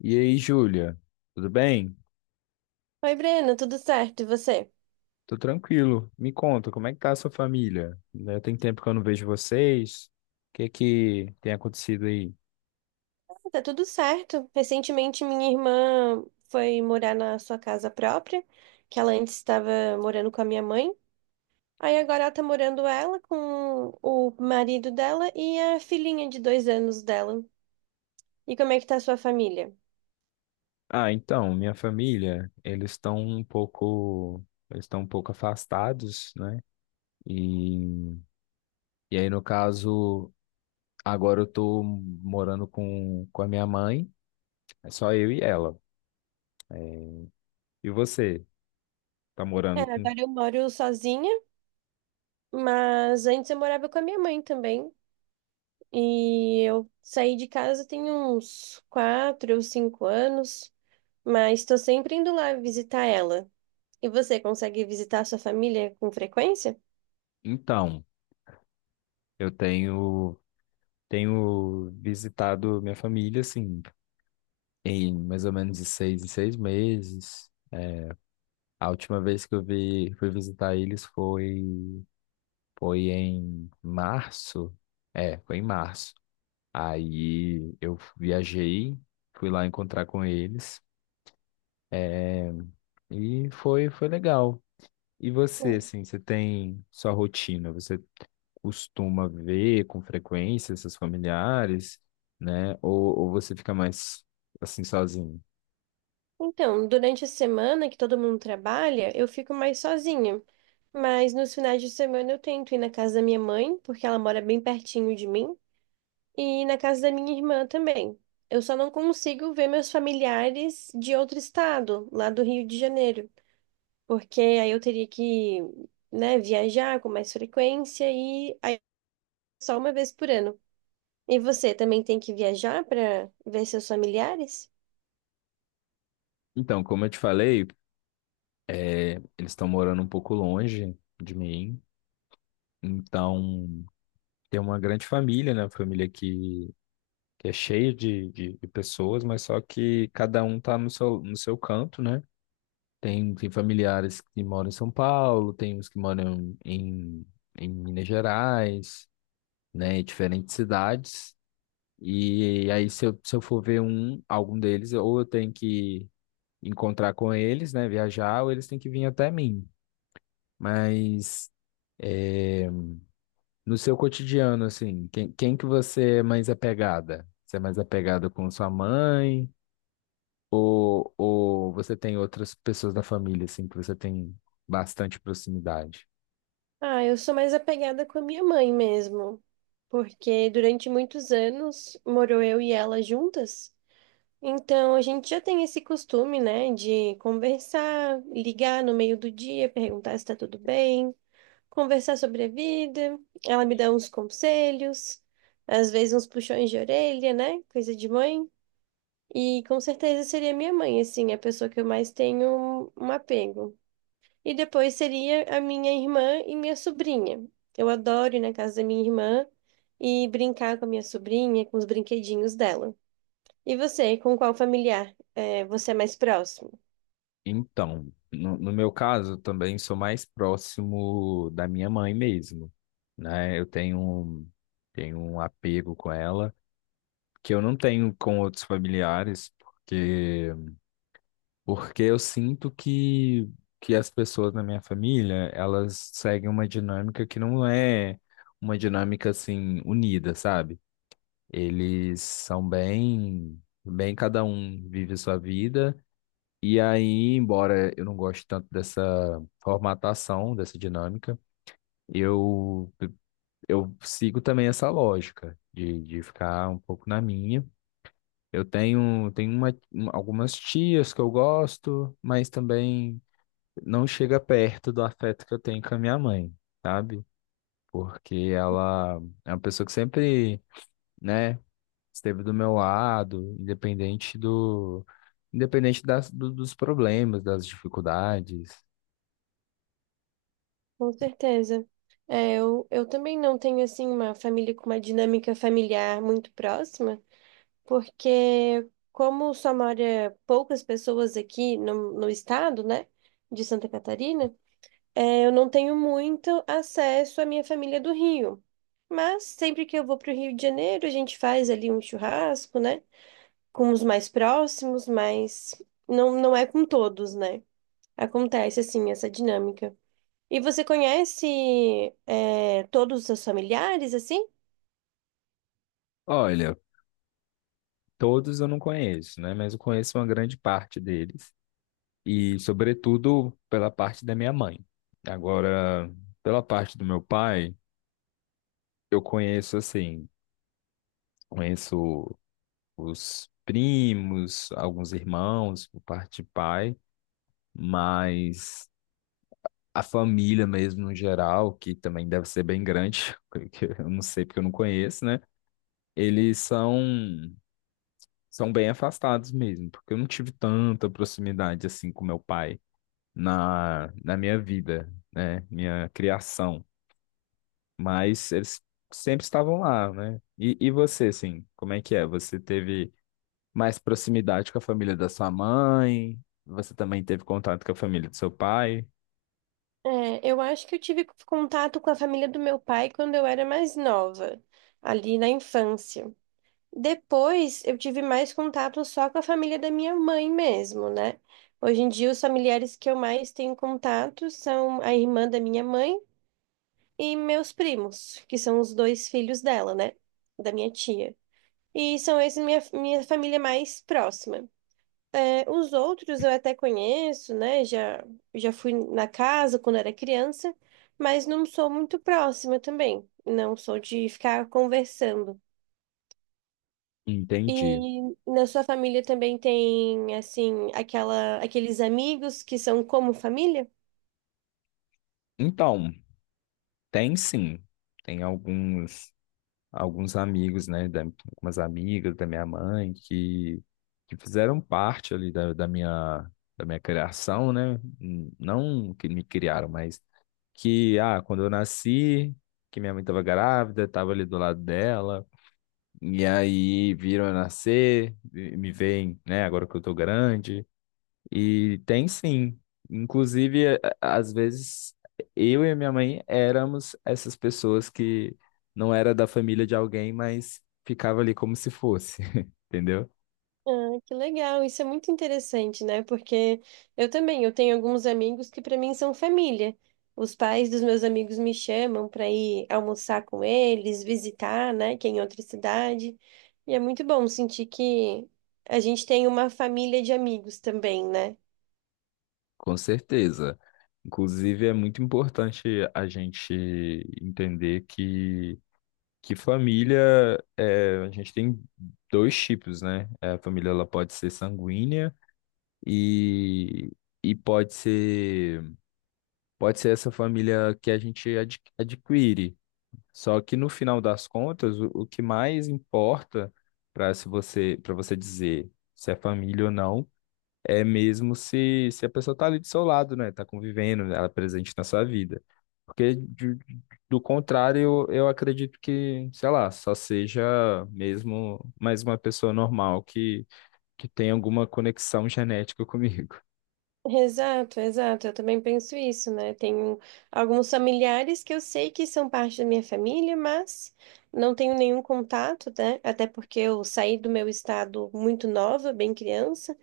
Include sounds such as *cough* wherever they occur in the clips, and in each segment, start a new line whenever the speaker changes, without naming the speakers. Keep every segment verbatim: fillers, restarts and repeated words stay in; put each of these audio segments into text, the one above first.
E aí, Júlia, tudo bem?
Oi, Breno, tudo certo? E você?
Tô tranquilo. Me conta, como é que tá a sua família? Né? Tem tempo que eu não vejo vocês. O que é que tem acontecido aí?
Ah, tá tudo certo. Recentemente, minha irmã foi morar na sua casa própria, que ela antes estava morando com a minha mãe. Aí agora ela tá morando ela com o marido dela e a filhinha de dois anos dela. E como é que tá a sua família?
Ah, então, minha família, eles estão um pouco, eles estão um pouco afastados, né? E, e aí, no caso, agora eu tô morando com, com a minha mãe, é só eu e ela. É, e você, tá
É,
morando com...
agora eu moro sozinha, mas antes eu morava com a minha mãe também. E eu saí de casa tem uns quatro ou cinco anos, mas estou sempre indo lá visitar ela. E você consegue visitar sua família com frequência?
Então, eu tenho tenho visitado minha família, assim, em mais ou menos de seis em seis meses. A última vez que eu vi, fui visitar eles foi, foi em março. É, foi em março. Aí eu viajei, fui lá encontrar com eles e foi, foi legal. E você,
Hum.
assim, você tem sua rotina? Você costuma ver com frequência seus familiares, né? Ou, ou você fica mais assim sozinho?
Então, durante a semana que todo mundo trabalha, eu fico mais sozinha. Mas nos finais de semana eu tento ir na casa da minha mãe, porque ela mora bem pertinho de mim, e na casa da minha irmã também. Eu só não consigo ver meus familiares de outro estado, lá do Rio de Janeiro, porque aí eu teria que, né, viajar com mais frequência e aí é só uma vez por ano. E você também tem que viajar para ver seus familiares?
Então, como eu te falei, eles estão morando um pouco longe de mim. Então, tem uma grande família, né? Uma família que, que é cheia de, de, de pessoas, mas só que cada um tá no seu, no seu canto, né? Tem, tem familiares que moram em São Paulo, tem uns que moram em, em Minas Gerais, né? Em diferentes cidades. E aí, se eu, se eu for ver um, algum deles, ou eu tenho que encontrar com eles, né? Viajar, ou eles têm que vir até mim. Mas. eh, No seu cotidiano, assim, quem, quem que você é mais apegada? Você é mais apegada com sua mãe? Ou, ou você tem outras pessoas da família, assim, que você tem bastante proximidade?
Ah, eu sou mais apegada com a minha mãe mesmo, porque durante muitos anos morou eu e ela juntas, então a gente já tem esse costume, né, de conversar, ligar no meio do dia, perguntar se tá tudo bem, conversar sobre a vida, ela me dá uns conselhos, às vezes uns puxões de orelha, né, coisa de mãe, e com certeza seria minha mãe, assim, a pessoa que eu mais tenho um apego. E depois seria a minha irmã e minha sobrinha. Eu adoro ir na casa da minha irmã e brincar com a minha sobrinha, com os brinquedinhos dela. E você, com qual familiar é, você é mais próximo?
Então, no, no meu caso, também sou mais próximo da minha mãe mesmo, né? Eu tenho, um- tenho um apego com ela, que eu não tenho com outros familiares, porque Porque eu sinto que, que as pessoas na minha família, elas seguem uma dinâmica que não é uma dinâmica assim unida, sabe? Eles são bem, bem cada um vive sua vida. E aí, embora eu não goste tanto dessa formatação, dessa dinâmica, eu eu sigo também essa lógica de, de ficar um pouco na minha. Eu tenho, tenho uma, algumas tias que eu gosto, mas também não chega perto do afeto que eu tenho com a minha mãe, sabe? Porque ela é uma pessoa que sempre, né, esteve do meu lado, independente do, independente das, do- dos problemas, das dificuldades.
Com certeza. É, eu, eu também não tenho, assim, uma família com uma dinâmica familiar muito próxima, porque como só mora poucas pessoas aqui no, no estado, né, de Santa Catarina. É, eu não tenho muito acesso à minha família do Rio, mas sempre que eu vou para o Rio de Janeiro, a gente faz ali um churrasco, né? Com os mais próximos, mas não, não é com todos, né? Acontece assim essa dinâmica. E você conhece, é, todos os seus familiares, assim?
Olha, todos eu não conheço, né? Mas eu conheço uma grande parte deles e, sobretudo, pela parte da minha mãe. Agora, pela parte do meu pai, eu conheço assim, conheço os primos, alguns irmãos por parte de pai, mas a família mesmo no geral, que também deve ser bem grande, *laughs* que eu não sei porque eu não conheço, né? Eles são são bem afastados mesmo, porque eu não tive tanta proximidade assim com meu pai na na minha vida, né? Minha criação, mas eles sempre estavam lá, né? E, e você, assim, como é que é? Você teve mais proximidade com a família da sua mãe. Você também teve contato com a família do seu pai.
É, eu acho que eu tive contato com a família do meu pai quando eu era mais nova, ali na infância. Depois eu tive mais contato só com a família da minha mãe mesmo, né? Hoje em dia, os familiares que eu mais tenho contato são a irmã da minha mãe e meus primos, que são os dois filhos dela, né? Da minha tia. E são esses minha, minha família mais próxima. É, os outros eu até conheço, né? Já, já fui na casa quando era criança, mas não sou muito próxima também. Não sou de ficar conversando.
Entendi.
E na sua família também tem, assim, aquela, aqueles amigos que são como família?
Então, tem sim. Tem alguns alguns amigos, né, da, algumas amigas da minha mãe que, que fizeram parte ali da, da minha da minha criação, né? N- Não que me criaram, mas que ah, quando eu nasci, que minha mãe estava grávida, estava ali do lado dela, e aí viram eu nascer, e me veem, né, agora que eu tô grande. E tem sim. Inclusive, a- a- às vezes, eu e a minha mãe éramos essas pessoas que não era da família de alguém, mas ficava ali como se fosse, *laughs* entendeu?
Ah, que legal, isso é muito interessante, né? Porque eu também, eu tenho alguns amigos que para mim são família. Os pais dos meus amigos me chamam para ir almoçar com eles, visitar, né, que é em outra cidade. E é muito bom sentir que a gente tem uma família de amigos também, né?
Com certeza. Inclusive, é muito importante a gente entender que, que família, é, a gente tem dois tipos, né? A família ela pode ser sanguínea e, e pode ser, pode ser essa família que a gente adqu- adquire. Só que no final das contas, o, o que mais importa para se você, para você dizer se é família ou não, é mesmo se, se a pessoa está ali do seu lado, né? Está convivendo, ela é presente na sua vida. Porque de- do contrário, eu, eu acredito que, sei lá, só seja mesmo mais uma pessoa normal que, que tem alguma conexão genética comigo.
Exato, exato. Eu também penso isso, né? Tenho alguns familiares que eu sei que são parte da minha família, mas não tenho nenhum contato, né? Até porque eu saí do meu estado muito nova, bem criança.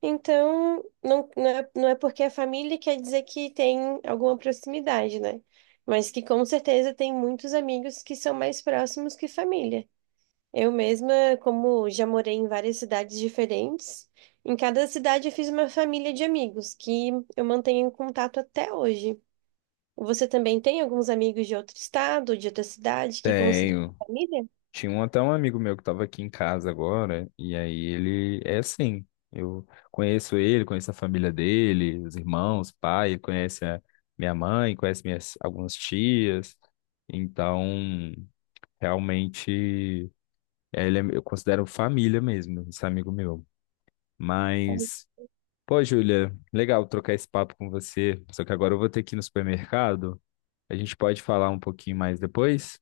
Então, não, não é, não é porque é família quer dizer que tem alguma proximidade, né? Mas que com certeza tem muitos amigos que são mais próximos que família. Eu mesma, como já morei em várias cidades diferentes, em cada cidade eu fiz uma família de amigos que eu mantenho em contato até hoje. Você também tem alguns amigos de outro estado, de outra cidade, que considera
Tenho.
família?
Tinha um, até um amigo meu que estava aqui em casa agora, e aí ele é assim. Eu conheço ele, conheço a família dele, os irmãos, pai, ele conhece a minha mãe, conhece minhas algumas tias. Então, realmente, é, ele é, eu considero família mesmo, esse amigo meu.
Ah,
Mas, pô, Júlia, legal trocar esse papo com você. Só que agora eu vou ter que ir no supermercado. A gente pode falar um pouquinho mais depois?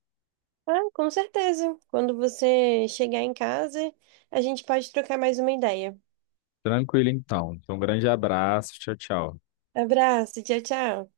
ah, com certeza. Quando você chegar em casa, a gente pode trocar mais uma ideia.
Tranquilo, então. Então, um grande abraço. Tchau, tchau.
Abraço, tchau, tchau.